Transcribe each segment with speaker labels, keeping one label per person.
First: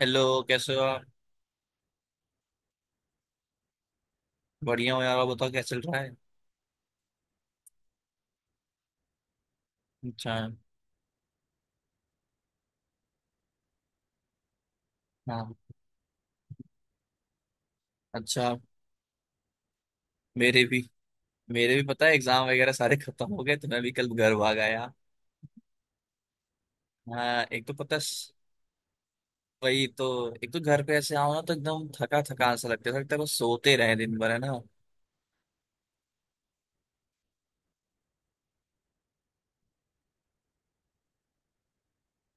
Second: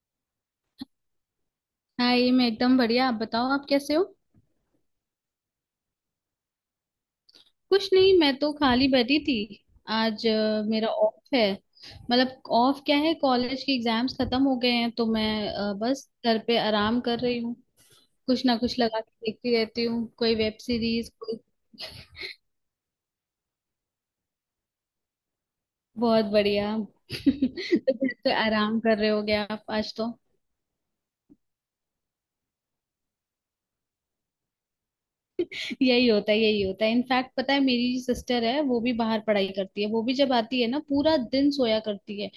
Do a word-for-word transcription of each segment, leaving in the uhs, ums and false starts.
Speaker 1: Hello, कैसे हो आप?
Speaker 2: हाँ, ये मैं एकदम बढ़िया। आप बताओ आप कैसे हो?
Speaker 1: बढ़िया हो यार। आप बताओ क्या चल रहा है?
Speaker 2: कुछ नहीं, मैं तो खाली बैठी थी। आज
Speaker 1: अच्छा।
Speaker 2: अ, मेरा ऑफ है। मतलब ऑफ क्या है, कॉलेज के एग्जाम्स खत्म हो गए हैं तो मैं
Speaker 1: हाँ।
Speaker 2: अ, बस घर पे आराम कर रही हूँ। कुछ
Speaker 1: अच्छा।
Speaker 2: ना कुछ लगा के देखती रहती हूँ, कोई वेब
Speaker 1: मेरे भी
Speaker 2: सीरीज कोई।
Speaker 1: मेरे भी पता है, एग्जाम वगैरह सारे खत्म हो गए तो मैं भी कल घर भाग आया।
Speaker 2: बहुत बढ़िया।
Speaker 1: हाँ। एक तो
Speaker 2: तो
Speaker 1: पता
Speaker 2: घर
Speaker 1: स-
Speaker 2: पे आराम कर रहे होगे आप
Speaker 1: वही
Speaker 2: आज
Speaker 1: तो।
Speaker 2: तो।
Speaker 1: एक तो घर पे ऐसे आओ ना तो एकदम थका थका सा लगता है लगता है बस सोते रहे दिन भर, है ना।
Speaker 2: यही होता है, यही होता है। इनफैक्ट पता है, मेरी सिस्टर है, वो भी बाहर पढ़ाई करती है। वो भी जब आती है ना, पूरा दिन सोया करती है।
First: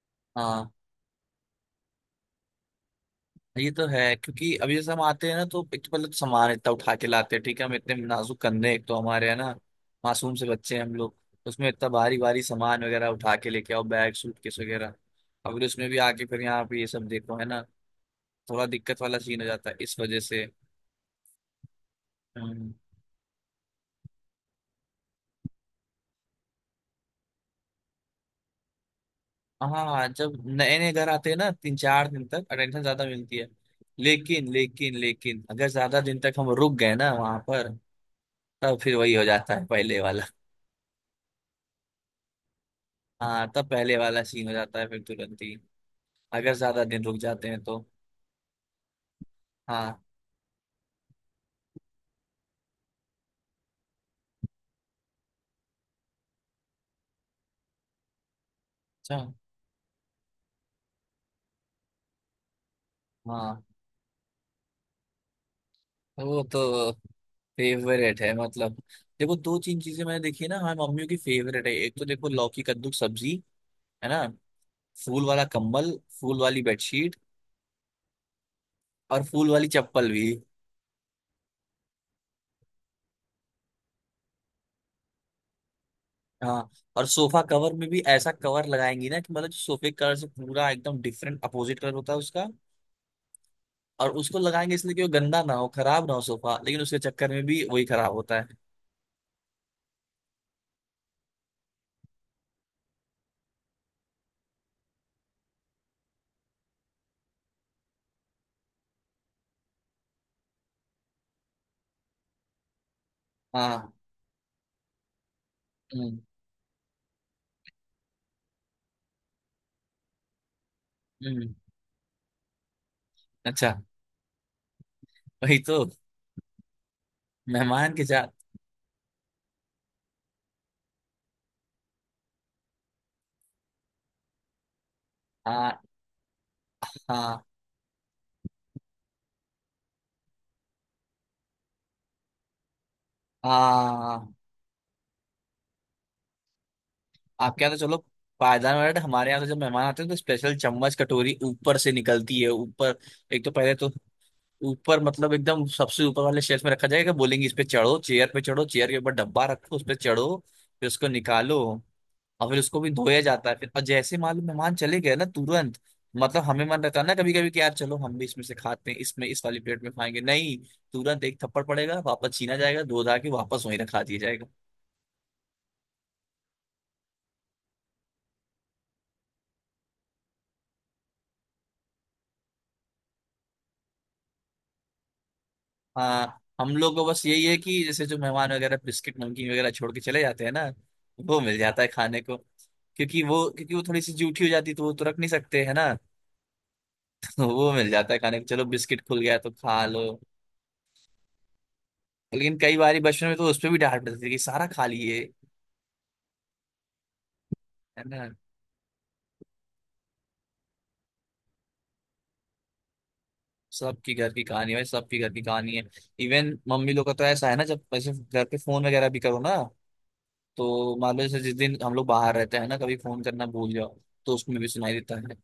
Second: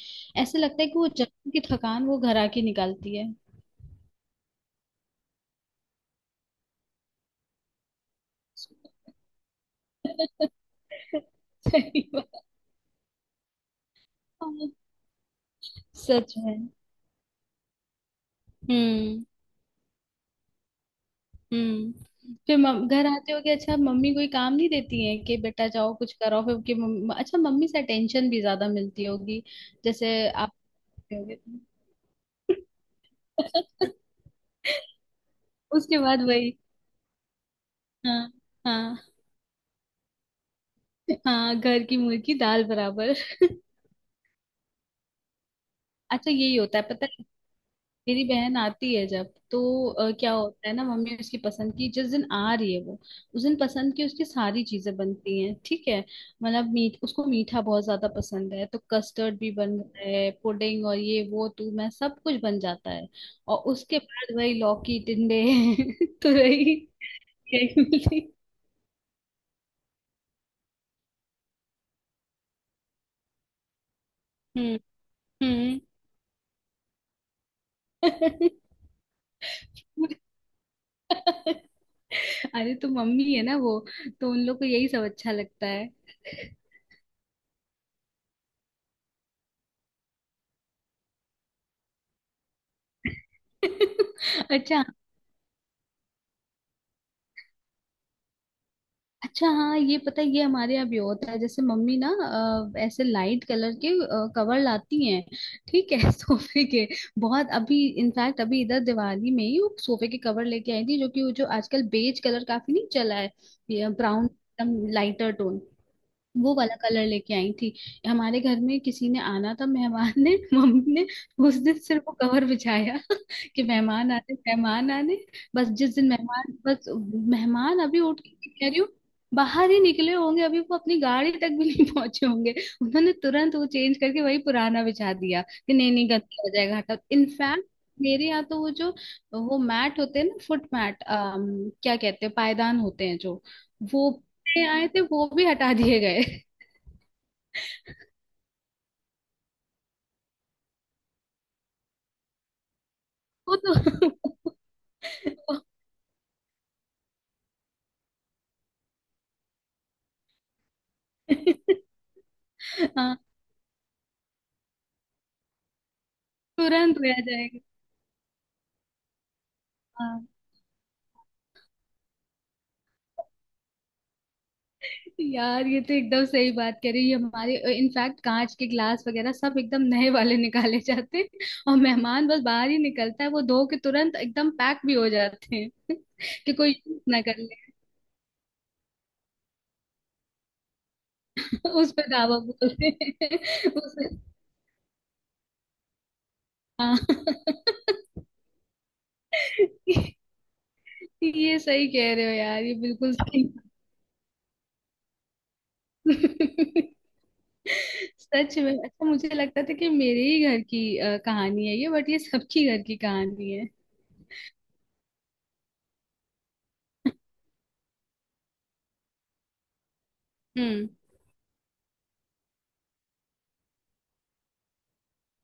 Speaker 2: ऐसे
Speaker 1: हाँ,
Speaker 2: लगता है कि वो जमीन की थकान वो घर आके निकालती है।
Speaker 1: ये तो है क्योंकि अभी जैसे हम आते हैं ना तो एक तो पहले तो सामान इतना उठा के लाते हैं। ठीक है, हम इतने नाजुक कंधे हैं, एक तो हमारे, है ना। मासूम से बच्चे हैं हम लोग, तो उसमें इतना
Speaker 2: सही
Speaker 1: भारी भारी
Speaker 2: बात।
Speaker 1: सामान वगैरह उठा के लेके आओ, बैग सूटकेस वगैरह। अब फिर उसमें भी आके
Speaker 2: सच
Speaker 1: फिर यहाँ
Speaker 2: में।
Speaker 1: पे ये सब देखो, है ना। थोड़ा दिक्कत वाला
Speaker 2: हम्म।
Speaker 1: सीन हो जाता है इस वजह से।
Speaker 2: हम्म। फिर
Speaker 1: हम्म।
Speaker 2: मम, घर आते हो कि अच्छा, मम्मी कोई काम नहीं देती है कि बेटा जाओ कुछ करो। फिर कि मम, अच्छा, मम्मी से अटेंशन भी ज्यादा मिलती होगी
Speaker 1: हाँ,
Speaker 2: जैसे
Speaker 1: जब
Speaker 2: आप
Speaker 1: नए नए घर आते हैं
Speaker 2: होगे।
Speaker 1: ना, तीन चार दिन तक अटेंशन ज्यादा मिलती है। लेकिन लेकिन लेकिन अगर
Speaker 2: उसके
Speaker 1: ज्यादा दिन
Speaker 2: बाद
Speaker 1: तक हम
Speaker 2: वही।
Speaker 1: रुक गए ना वहां पर,
Speaker 2: हाँ।
Speaker 1: तब फिर
Speaker 2: हाँ।
Speaker 1: वही हो जाता है पहले।
Speaker 2: हाँ, घर की मुर्गी दाल बराबर।
Speaker 1: हाँ, तब पहले वाला सीन हो जाता है फिर तुरंत ही।
Speaker 2: अच्छा,
Speaker 1: अगर
Speaker 2: यही होता है
Speaker 1: ज्यादा दिन
Speaker 2: पता
Speaker 1: रुक
Speaker 2: है।
Speaker 1: जाते हैं तो।
Speaker 2: मेरी बहन आती है जब तो
Speaker 1: हाँ।
Speaker 2: अ, क्या होता है ना, मम्मी उसकी पसंद की, जिस दिन आ रही है वो उस दिन पसंद की उसकी सारी चीजें बनती हैं ठीक है। मतलब मीठ उसको मीठा बहुत ज्यादा पसंद है, तो
Speaker 1: अच्छा।
Speaker 2: कस्टर्ड भी बन रहा है, पुडिंग और ये वो तू मैं सब कुछ बन जाता है। और
Speaker 1: हाँ,
Speaker 2: उसके बाद वही लौकी टिंडे। तो
Speaker 1: वो
Speaker 2: वही,
Speaker 1: तो
Speaker 2: यही
Speaker 1: फेवरेट
Speaker 2: मिली।
Speaker 1: है मतलब। देखो, दो तीन चीजें मैंने देखी है ना, हमारी मम्मियों की फेवरेट है। एक तो देखो, लौकी कद्दू की सब्जी। है ना।
Speaker 2: हम्म।
Speaker 1: फूल वाला
Speaker 2: हम्म।
Speaker 1: कम्बल। फूल वाली बेडशीट। और फूल वाली चप्पल
Speaker 2: मुझे
Speaker 1: भी।
Speaker 2: अरे, तो मम्मी है ना वो, तो उन लोग को यही सब अच्छा लगता है।
Speaker 1: हाँ, और सोफा कवर में भी ऐसा कवर लगाएंगी ना कि मतलब जो सोफे कलर से पूरा एकदम डिफरेंट अपोजिट कलर होता है उसका। और उसको लगाएंगे
Speaker 2: अच्छा।
Speaker 1: इसलिए कि वो गंदा ना हो, खराब ना हो सोफा, लेकिन उसके चक्कर में भी वही खराब होता है।
Speaker 2: अच्छा, हाँ ये पता है, ये हमारे यहाँ भी होता है। जैसे मम्मी ना अ, ऐसे लाइट कलर के कवर लाती हैं ठीक है। सोफे के बहुत। अभी इनफैक्ट अभी इधर दिवाली में ही वो सोफे के कवर लेके आई थी, जो कि वो, जो आजकल बेज कलर काफी नहीं चला है,
Speaker 1: हाँ।
Speaker 2: ब्राउन एकदम लाइटर टोन,
Speaker 1: हम्म।
Speaker 2: वो वाला कलर लेके आई थी। हमारे घर में किसी ने आना था, मेहमान ने। मम्मी ने
Speaker 1: हम्म।
Speaker 2: उस दिन सिर्फ वो कवर बिछाया। कि
Speaker 1: अच्छा।
Speaker 2: मेहमान आने, मेहमान आने।
Speaker 1: वही
Speaker 2: बस
Speaker 1: तो।
Speaker 2: जिस दिन मेहमान, बस मेहमान
Speaker 1: मेहमान
Speaker 2: अभी
Speaker 1: के
Speaker 2: उठ
Speaker 1: साथ।
Speaker 2: के कह रही हूँ बाहर ही निकले होंगे, अभी वो अपनी गाड़ी तक भी नहीं पहुंचे होंगे, उन्होंने तुरंत वो चेंज करके वही पुराना बिछा दिया कि
Speaker 1: हाँ,
Speaker 2: नहीं नहीं गंदा हो जाएगा हटा,
Speaker 1: हाँ,
Speaker 2: इनफैक्ट। मेरे यहाँ तो वो जो, वो मैट होते हैं ना, फुट मैट, क्या कहते हैं पायदान होते हैं जो, वो
Speaker 1: हाँ।
Speaker 2: पे आए थे वो भी हटा दिए गए।
Speaker 1: आपके यहाँ तो चलो। पायदान वगैरह, तो हमारे यहाँ तो जब मेहमान आते हैं तो स्पेशल चम्मच कटोरी ऊपर से निकलती है, ऊपर। एक तो
Speaker 2: वो
Speaker 1: पहले
Speaker 2: तो।
Speaker 1: तो। ऊपर मतलब एकदम सबसे ऊपर वाले शेल्फ में रखा जाएगा, बोलेंगे इस पे चढ़ो, चेयर पे चढ़ो, चेयर के ऊपर डब्बा रखो, उस पे चढ़ो। फिर उसको निकालो। और फिर उसको भी
Speaker 2: हाँ,
Speaker 1: धोया जाता है फिर, और जैसे मालूम मेहमान चले गए ना तुरंत। मतलब हमें मन
Speaker 2: तुरंत
Speaker 1: रहता है
Speaker 2: हो
Speaker 1: ना कभी कभी कि
Speaker 2: जाएगा।
Speaker 1: यार चलो हम भी इसमें से खाते हैं, इसमें, इस वाली प्लेट में खाएंगे,
Speaker 2: हाँ।
Speaker 1: नहीं। तुरंत एक थप्पड़ पड़ेगा, वापस छीना जाएगा, धो धा के वापस वहीं रखा दिया जाएगा।
Speaker 2: यार ये तो एकदम सही बात कह रही है। हमारे इनफैक्ट कांच के ग्लास वगैरह सब एकदम नए वाले निकाले जाते हैं, और मेहमान बस बाहर ही निकलता है वो धो के तुरंत एकदम पैक भी हो जाते हैं।
Speaker 1: हाँ,
Speaker 2: कि कोई
Speaker 1: हम लोग
Speaker 2: यूज
Speaker 1: को
Speaker 2: ना
Speaker 1: बस
Speaker 2: कर
Speaker 1: यही है
Speaker 2: ले।
Speaker 1: कि जैसे जो मेहमान वगैरह बिस्किट नमकीन वगैरह छोड़ के चले जाते हैं ना, वो मिल जाता है
Speaker 2: उस पे
Speaker 1: खाने को।
Speaker 2: दावा बोलते
Speaker 1: क्योंकि वो
Speaker 2: हैं।
Speaker 1: क्योंकि वो
Speaker 2: उस
Speaker 1: थोड़ी सी जूठी हो जाती है, तो वो तो रख नहीं सकते, है ना।
Speaker 2: हाँ।
Speaker 1: तो वो मिल जाता है खाने को, चलो बिस्किट खुल गया तो खा लो।
Speaker 2: ये सही कह रहे हो
Speaker 1: लेकिन
Speaker 2: यार, ये
Speaker 1: कई बार
Speaker 2: बिल्कुल
Speaker 1: बचपन में
Speaker 2: सही
Speaker 1: तो उस
Speaker 2: बात।
Speaker 1: पर भी डांट पड़ती थी कि सारा खा लिए। है ना।
Speaker 2: सच में। अच्छा, मुझे लगता था कि मेरे ही घर की अ, कहानी है ये, बट ये सबकी घर की कहानी है।
Speaker 1: सबकी घर की कहानी है भाई, सबकी घर की कहानी है। इवन मम्मी लोग का तो ऐसा है ना, जब वैसे घर पे फोन वगैरह भी करो ना,
Speaker 2: हम्म।
Speaker 1: तो मान लो जैसे जिस दिन हम लोग बाहर रहते हैं ना, कभी फोन करना भूल जाओ, तो उसमें भी सुनाई देता है।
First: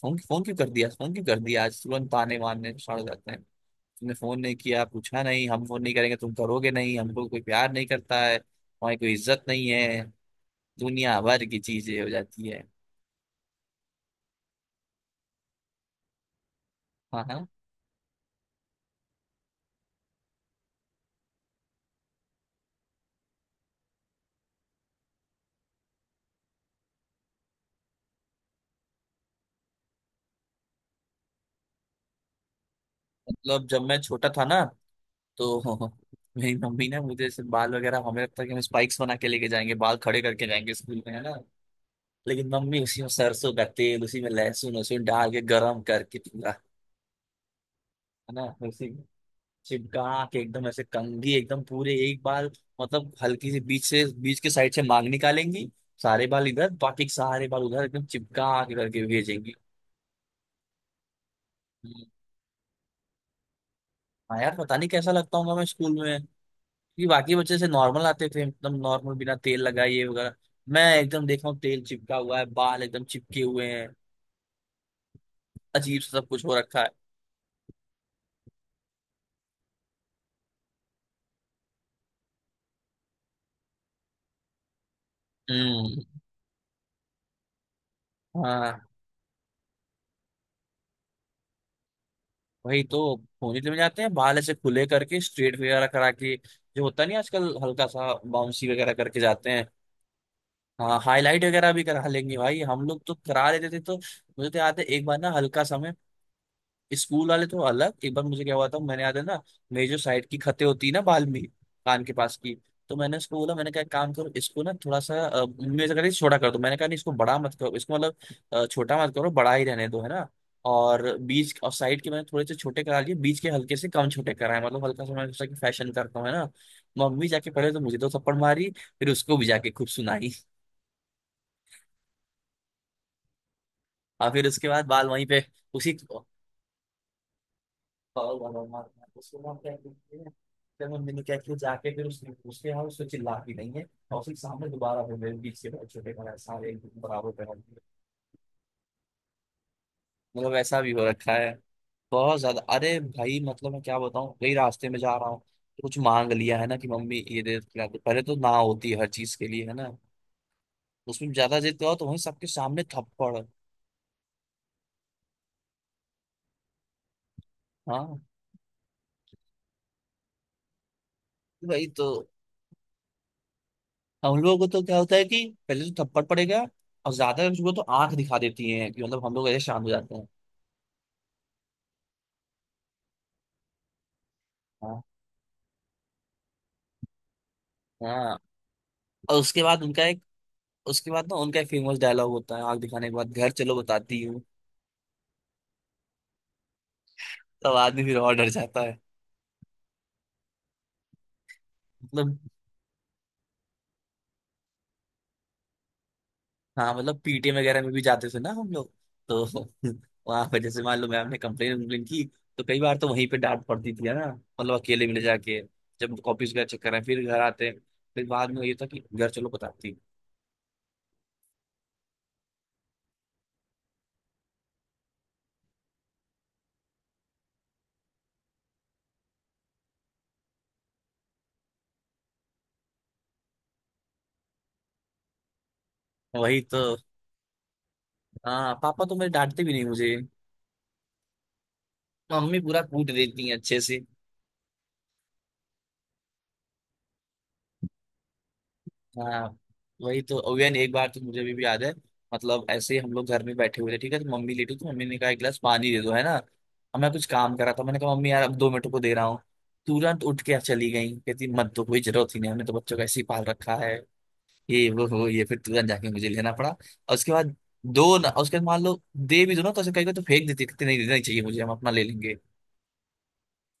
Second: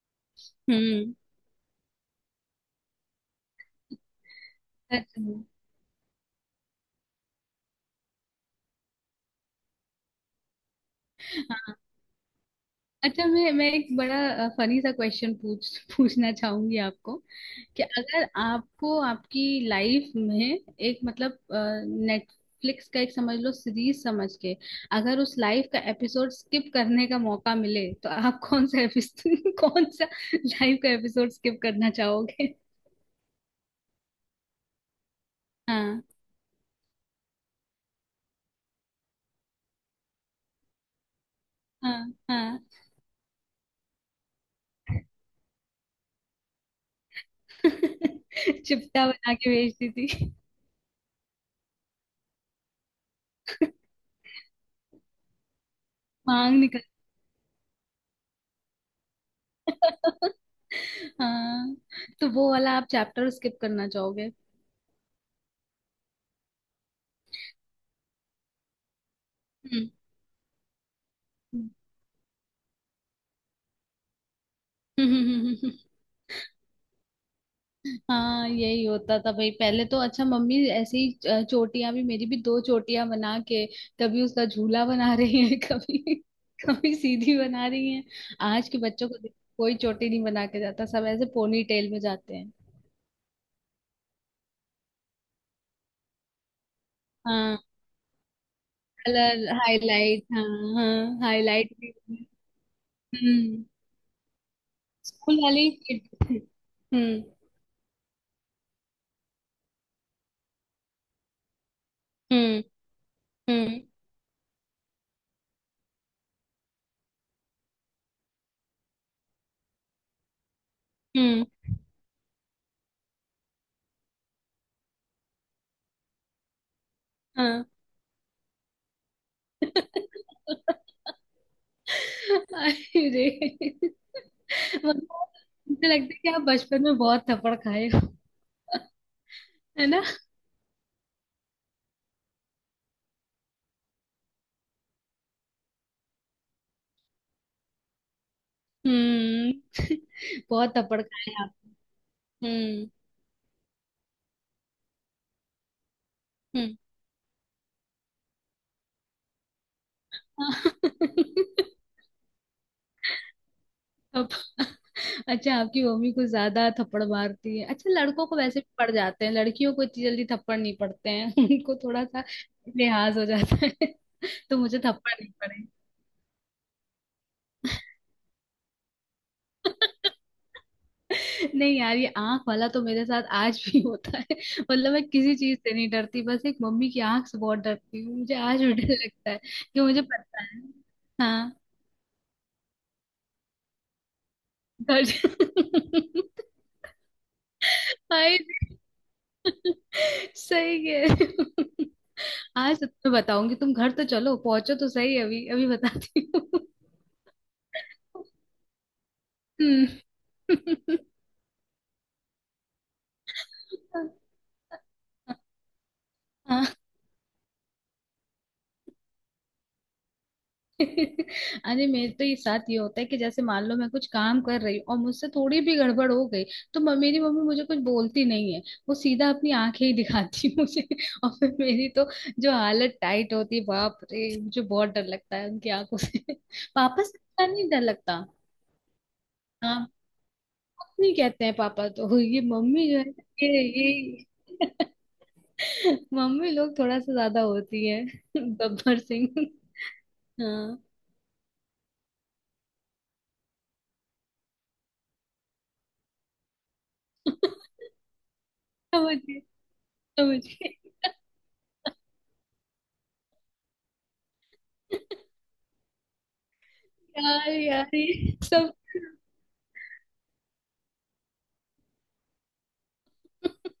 Speaker 1: फोन, फोन क्यों कर दिया, फोन
Speaker 2: हम्म।
Speaker 1: क्यों कर दिया आज, तुरंत ताने मारने सड़ जाते हैं। तुमने फोन नहीं किया, पूछा
Speaker 2: अच्छा।
Speaker 1: नहीं, हम फोन नहीं करेंगे, तुम करोगे नहीं, हमको कोई प्यार नहीं करता है, हमारी कोई इज्जत नहीं है। दुनिया भर की
Speaker 2: हाँ।
Speaker 1: चीजें हो जाती है।
Speaker 2: अच्छा, मैं मैं एक बड़ा फनी सा क्वेश्चन पूछ पूछना चाहूंगी आपको
Speaker 1: हाँ, हाँ।
Speaker 2: कि अगर आपको आपकी लाइफ में एक, मतलब नेटफ्लिक्स का एक समझ लो, सीरीज समझ के, अगर उस लाइफ का एपिसोड स्किप करने का मौका मिले तो आप कौन सा एपिसोड कौन सा लाइफ का एपिसोड स्किप करना चाहोगे?
Speaker 1: मतलब जब मैं छोटा था ना तो,
Speaker 2: हाँ।
Speaker 1: मेरी मम्मी ने मुझे ऐसे बाल वगैरह, हमें लगता है कि हम स्पाइक्स बना के लेके जाएंगे, बाल खड़े करके जाएंगे स्कूल में, है ना।
Speaker 2: हाँ।
Speaker 1: लेकिन
Speaker 2: हाँ।
Speaker 1: मम्मी उसी में सरसों का तेल, उसी में लहसुन वहसुन डाल के गरम करके पूरा, है ना, उसी में
Speaker 2: चिपटा बना के भेजती
Speaker 1: चिपका
Speaker 2: थी
Speaker 1: के एकदम ऐसे कंघी एकदम पूरे एक बाल, मतलब हल्की सी बीच से, बीच के साइड से मांग निकालेंगी। सारे बाल
Speaker 2: मांग।
Speaker 1: इधर, बाकी के सारे बाल उधर, एकदम चिपका के करके भेजेंगी।
Speaker 2: हाँ, तो वो वाला आप चैप्टर स्किप करना चाहोगे?
Speaker 1: हाँ यार, पता नहीं कैसा लगता हूँ मैं स्कूल में। कि बाकी बच्चे से नॉर्मल आते थे, एकदम नॉर्मल बिना तेल
Speaker 2: हम्म।
Speaker 1: लगाए ये वगैरह। मैं एकदम देखा हूँ, तेल चिपका हुआ है, बाल एकदम चिपके हुए हैं।
Speaker 2: हम्म।
Speaker 1: अजीब सा सब कुछ हो रखा है।
Speaker 2: हाँ, यही होता था भाई पहले तो। अच्छा, मम्मी ऐसे ही अ, चोटियां भी, मेरी भी दो चोटियां बना के, कभी उसका झूला बना रही है
Speaker 1: हम्म।
Speaker 2: कभी, कभी सीधी बना रही है। आज के
Speaker 1: हाँ,
Speaker 2: बच्चों को देखो, कोई चोटी नहीं बना के जाता, सब ऐसे पोनी टेल में जाते हैं।
Speaker 1: वही तो। पोनीटेल में जाते हैं, बाल ऐसे खुले करके, स्ट्रेट वगैरह करा के जो होता नहीं आजकल,
Speaker 2: हाँ,
Speaker 1: हल्का सा बाउंसी वगैरह करके
Speaker 2: कलर
Speaker 1: जाते हैं।
Speaker 2: हाईलाइट। हाँ।
Speaker 1: हाँ,
Speaker 2: हाँ,
Speaker 1: हाईलाइट वगैरह
Speaker 2: हाईलाइट
Speaker 1: भी
Speaker 2: भी।
Speaker 1: करा लेंगे भाई, हम लोग तो करा
Speaker 2: हम्म।
Speaker 1: लेते थे। तो मुझे तो याद है, एक बार ना
Speaker 2: स्कूल
Speaker 1: हल्का
Speaker 2: वाली।
Speaker 1: सा मैं,
Speaker 2: हम्म।
Speaker 1: स्कूल वाले तो अलग। एक बार मुझे क्या हुआ था, मैंने याद है ना। मेरी जो साइड की खतें होती है ना बाल में, कान के पास की।
Speaker 2: हम्म।
Speaker 1: तो मैंने उसको बोला, मैंने कहा
Speaker 2: हम्म।
Speaker 1: एक काम करो इसको ना थोड़ा सा अ, मम्मी ऐसा कर रही छोटा कर दो। मैंने कहा नहीं इसको बड़ा मत करो, इसको मतलब, अ, छोटा मत करो, बड़ा ही रहने दो, है ना। और
Speaker 2: हम्म।
Speaker 1: बीच और साइड के मैंने थोड़े से छोटे करा लिए, बीच के हल्के से कम छोटे कराए, मतलब हल्का सा मैंने सोचा कि फैशन करता हूँ, है ना। मम्मी जाके
Speaker 2: हाँ।
Speaker 1: पहले तो मुझे दो थप्पड़ मारी। फिर उसको भी जाके खूब सुनाई।
Speaker 2: अरे,
Speaker 1: और फिर उसके बाद बाल
Speaker 2: मतलब
Speaker 1: वहीं पे,
Speaker 2: मुझे
Speaker 1: उसी
Speaker 2: लगता है कि आप बचपन में बहुत थप्पड़ खाए हो,
Speaker 1: और वाला, मार मार उसको, मार क्या
Speaker 2: है ना?
Speaker 1: करती है। फिर मम्मी ने क्या किया, जाके फिर उसने उसके यहाँ उसको चिल्लाती नहीं है। और उसके सामने दोबारा फिर मेरे बीच के भाई छोटे का सारे एक दूसरे बराबर पहन दिए।
Speaker 2: हम्म।
Speaker 1: मतलब
Speaker 2: बहुत
Speaker 1: ऐसा भी
Speaker 2: थप्पड़
Speaker 1: हो रखा
Speaker 2: खाए
Speaker 1: है।
Speaker 2: आप।
Speaker 1: बहुत ज्यादा,
Speaker 2: हम्म।
Speaker 1: अरे भाई मतलब मैं क्या बताऊँ, कई रास्ते में जा रहा हूँ तो कुछ मांग लिया है
Speaker 2: हम्म।
Speaker 1: ना, कि मम्मी ये दे दो, खिला दो। पहले तो ना होती है हर चीज के लिए, है ना। उसमें ज्यादा जिद करो तो वहीं सबके सामने थप्पड़।
Speaker 2: अब- अच्छा, आपकी मम्मी कुछ ज्यादा थप्पड़ मारती है। अच्छा,
Speaker 1: हाँ
Speaker 2: लड़कों को वैसे भी पड़ जाते हैं, लड़कियों को इतनी जल्दी थप्पड़ नहीं पड़ते हैं उनको
Speaker 1: भाई,
Speaker 2: थोड़ा
Speaker 1: तो
Speaker 2: सा लिहाज हो जाता है।
Speaker 1: हम
Speaker 2: तो
Speaker 1: लोगों को
Speaker 2: मुझे
Speaker 1: तो क्या
Speaker 2: थप्पड़
Speaker 1: होता है
Speaker 2: नहीं
Speaker 1: कि
Speaker 2: पड़े।
Speaker 1: पहले तो थप्पड़ पड़ेगा। और ज्यादा कुछ हुआ तो आंख दिखा देती है, कि मतलब हम लोग ऐसे शांत हो जाते हैं।
Speaker 2: नहीं यार, ये आंख वाला तो मेरे साथ आज भी होता है। मतलब
Speaker 1: हाँ,
Speaker 2: मैं किसी चीज से नहीं डरती, बस एक मम्मी की आंख से बहुत डरती हूँ, मुझे
Speaker 1: हाँ।
Speaker 2: आज भी डर लगता
Speaker 1: और
Speaker 2: है
Speaker 1: उसके
Speaker 2: कि
Speaker 1: बाद
Speaker 2: मुझे
Speaker 1: उनका एक,
Speaker 2: पता है।
Speaker 1: उसके बाद ना
Speaker 2: हाँ,
Speaker 1: उनका एक फेमस डायलॉग होता है, आग दिखाने के बाद, घर चलो बताती हूँ।
Speaker 2: डर।
Speaker 1: तब आदमी फिर और
Speaker 2: हाय,
Speaker 1: डर जाता है।
Speaker 2: सही है।
Speaker 1: मतलब।
Speaker 2: आज तो तुम्हें बताऊंगी, तुम घर तो चलो, पहुंचो तो सही, अभी अभी बताती हूँ।
Speaker 1: हाँ, मतलब पी टी एम वगैरह में भी जाते थे ना हम लोग, तो
Speaker 2: हम्म।
Speaker 1: वहां पर जैसे मान लो मैम ने कंप्लेन कंप्लेन की। तो कई बार तो वहीं पे डांट पड़ती थी, है ना। मतलब अकेले में ले जाके, जब कॉपीज
Speaker 2: हाँ,
Speaker 1: वगैरह चेक कर रहे हैं, फिर घर आते हैं। फिर बाद में ये था कि घर चलो बताती
Speaker 2: अरे मेरे तो ये साथ ये होता है कि जैसे मान लो मैं कुछ काम कर रही हूँ और मुझसे थोड़ी भी गड़बड़ हो गई, तो म- मेरी मम्मी मुझे कुछ बोलती नहीं है, वो सीधा अपनी आंखें ही दिखाती है मुझे। और फिर मेरी तो जो हालत टाइट होती है, बाप रे, मुझे बहुत डर लगता है उनकी आंखों से।
Speaker 1: हूँ। वही तो।
Speaker 2: पापा से इतना नहीं डर लगता।
Speaker 1: हाँ, पापा तो मेरे डांटते भी नहीं
Speaker 2: हाँ,
Speaker 1: मुझे।
Speaker 2: कुछ नहीं कहते हैं पापा तो। ये
Speaker 1: मम्मी पूरा
Speaker 2: मम्मी जो है,
Speaker 1: कूट देती है
Speaker 2: ये
Speaker 1: अच्छे से।
Speaker 2: ये मम्मी लोग थोड़ा सा ज्यादा होती है, गब्बर सिंह।
Speaker 1: हाँ, वही तो। ओवेन
Speaker 2: हाँ।
Speaker 1: एक बार तो मुझे अभी भी याद है। मतलब ऐसे ही हम लोग घर में बैठे हुए थे, ठीक है तो मम्मी लेटी, तो मम्मी ने कहा एक गिलास पानी दे दो, है ना। अब मैं कुछ काम कर रहा था, मैंने कहा मम्मी यार अब दो मिनट को दे रहा हूँ।
Speaker 2: समझिए,
Speaker 1: तुरंत उठ के
Speaker 2: समझिए।
Speaker 1: चली गई, कहती मत दो, कोई जरूरत ही नहीं, हमने तो बच्चों को ऐसे ही पाल रखा है। ये वो हो ये, फिर तुरंत जाके मुझे लेना पड़ा, और उसके
Speaker 2: यार
Speaker 1: बाद,
Speaker 2: यार
Speaker 1: दो ना,
Speaker 2: ये
Speaker 1: और उसके बाद
Speaker 2: सब।
Speaker 1: मान लो दे भी दो ना, तो ऐसे कहीं को तो फेंक देती, कहती नहीं देना ही चाहिए मुझे, हम अपना ले लेंगे।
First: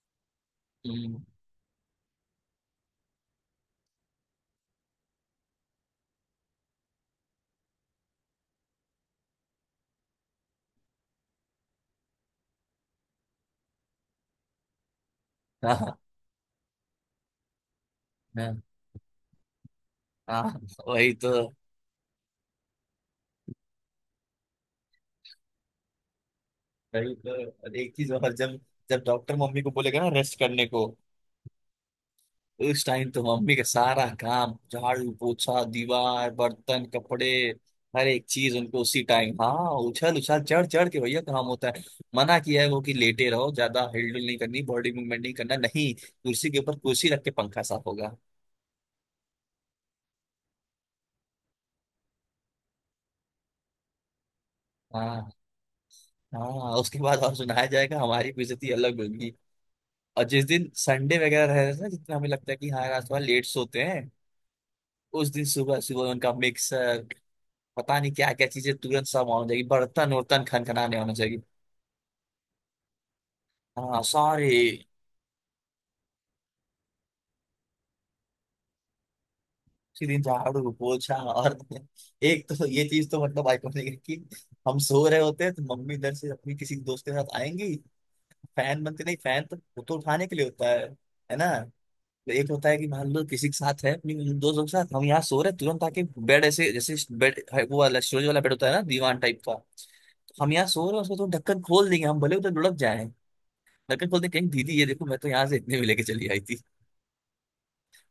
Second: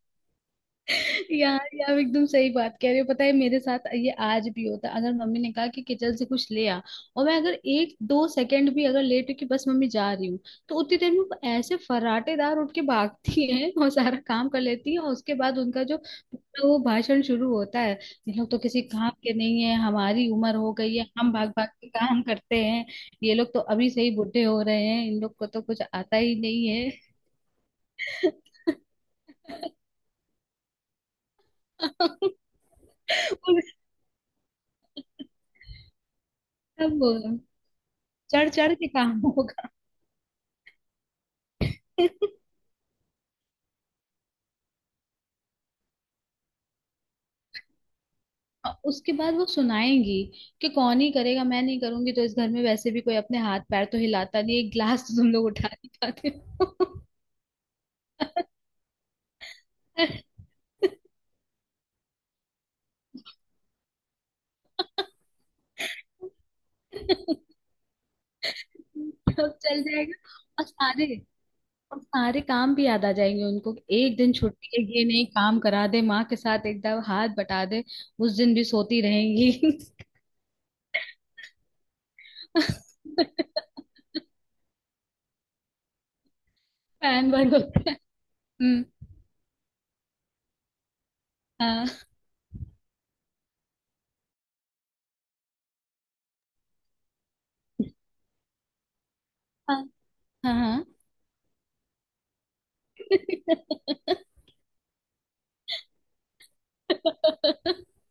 Speaker 1: हम्म।
Speaker 2: यार ये आप एकदम सही बात कह रहे हो, पता है मेरे साथ ये आज भी होता है। अगर मम्मी ने कहा कि किचन से कुछ ले आ, और मैं अगर एक दो सेकंड भी अगर लेट हुई कि बस मम्मी जा रही हूँ, तो उतनी देर में वो ऐसे फर्राटेदार उठ के भागती है और सारा काम कर लेती है। और उसके बाद
Speaker 1: हाँ,
Speaker 2: उनका जो
Speaker 1: हाँ,
Speaker 2: पूरा वो भाषण शुरू होता है, ये लोग तो किसी काम के नहीं है, हमारी
Speaker 1: हाँ,
Speaker 2: उम्र हो गई है,
Speaker 1: वही
Speaker 2: हम भाग
Speaker 1: तो,
Speaker 2: भाग के काम करते हैं, ये लोग तो अभी से ही बूढ़े हो रहे हैं, इन लोग को तो कुछ आता ही नहीं
Speaker 1: वही तो। और एक चीज,
Speaker 2: है।
Speaker 1: और जब, जब डॉक्टर मम्मी को
Speaker 2: वो
Speaker 1: बोलेगा ना रेस्ट करने को, उस टाइम तो मम्मी का सारा काम, झाड़ू पोछा, दीवार, बर्तन,
Speaker 2: सब
Speaker 1: कपड़े, हर एक
Speaker 2: चढ़
Speaker 1: चीज
Speaker 2: चढ़
Speaker 1: उनको
Speaker 2: के
Speaker 1: उसी
Speaker 2: काम
Speaker 1: टाइम,
Speaker 2: होगा।
Speaker 1: हाँ, उछल उछल चढ़ चढ़ के भैया काम होता है। मना किया है वो कि लेटे रहो, ज्यादा हिलडुल नहीं करनी, बॉडी मूवमेंट नहीं करना, नहीं कुर्सी के ऊपर कुर्सी रख के पंखा साफ होगा।
Speaker 2: और उसके बाद वो सुनाएंगी कि कौन ही करेगा, मैं नहीं करूंगी तो, इस घर में वैसे भी कोई अपने हाथ पैर तो हिलाता नहीं, एक गिलास तो
Speaker 1: हाँ,
Speaker 2: तुम लोग उठा नहीं पाते
Speaker 1: हाँ, उसके
Speaker 2: हो।
Speaker 1: बाद और सुनाया जाएगा, हमारी बेइज्जती अलग होगी। और जिस दिन संडे वगैरह रह रहा है ना, जितना हमें लगता है कि हाँ रात भर लेट सोते हैं, उस दिन सुबह सुबह उनका मिक्सर, पता नहीं क्या क्या चीजें, तुरंत सब होना
Speaker 2: सब
Speaker 1: चाहिए,
Speaker 2: चल
Speaker 1: बर्तन
Speaker 2: जाएगा।
Speaker 1: उर्तन
Speaker 2: और
Speaker 1: खनखनाने होना
Speaker 2: सारे
Speaker 1: चाहिए।
Speaker 2: और सारे काम भी याद आ जाएंगे उनको कि
Speaker 1: हाँ
Speaker 2: एक दिन
Speaker 1: सारे
Speaker 2: छुट्टी है, ये नहीं काम करा दे माँ के साथ, एकदम हाथ बटा दे, उस दिन भी सोती
Speaker 1: उसी दिन झाड़ू पोछा और एक तो ये चीज तो मतलब
Speaker 2: रहेंगी।
Speaker 1: आइकॉनिक है कि, हम सो रहे होते हैं तो मम्मी इधर से अपनी किसी दोस्त के
Speaker 2: फैन
Speaker 1: साथ
Speaker 2: वर्ड
Speaker 1: आएंगी।
Speaker 2: होता है।
Speaker 1: फैन
Speaker 2: हम्म।
Speaker 1: बनते नहीं, फैन तो वो तो उठाने के लिए होता है। है ना।
Speaker 2: हाँ।
Speaker 1: तो एक होता है कि मान लो किसी के साथ है अपनी दोस्तों के साथ, हम यहाँ सो रहे हैं, तुरंत आके बेड, ऐसे जैसे बेड, वो वाला स्टोरेज वाला बेड होता है ना, दीवान टाइप का।
Speaker 2: हाँ।
Speaker 1: हम
Speaker 2: हाँ।
Speaker 1: यहाँ
Speaker 2: हाँ।
Speaker 1: सो रहे हैं, उसको तो ढक्कन खोल देंगे, हम भले उधर लुढ़क जाए। नकल खोलने कहीं, दीदी ये देखो मैं तो यहाँ से इतने में लेके चली आई थी।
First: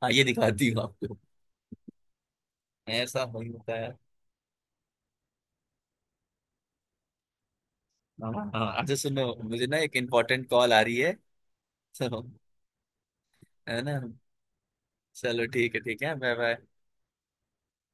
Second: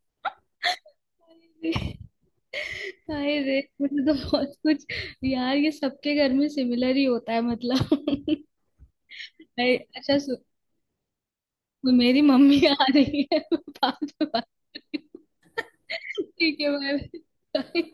Speaker 1: हाँ, ये दिखाती हूँ आपको।
Speaker 2: हाय रे।
Speaker 1: ऐसा
Speaker 2: हाय
Speaker 1: नहीं
Speaker 2: रे,
Speaker 1: होता है।
Speaker 2: मुझे तो बहुत कुछ। यार ये सबके घर में सिमिलर ही होता है
Speaker 1: हाँ
Speaker 2: मतलब।
Speaker 1: हाँ, अच्छा सुनो, मुझे
Speaker 2: अरे,
Speaker 1: ना एक
Speaker 2: अच्छा, सु,
Speaker 1: इम्पोर्टेंट कॉल आ रही है।
Speaker 2: मेरी
Speaker 1: तो,
Speaker 2: मम्मी आ रही है,
Speaker 1: है ना।
Speaker 2: बाद में बात करती
Speaker 1: चलो ठीक है, ठीक है,
Speaker 2: हूँ।
Speaker 1: Bye bye.
Speaker 2: ठीक है, बाय।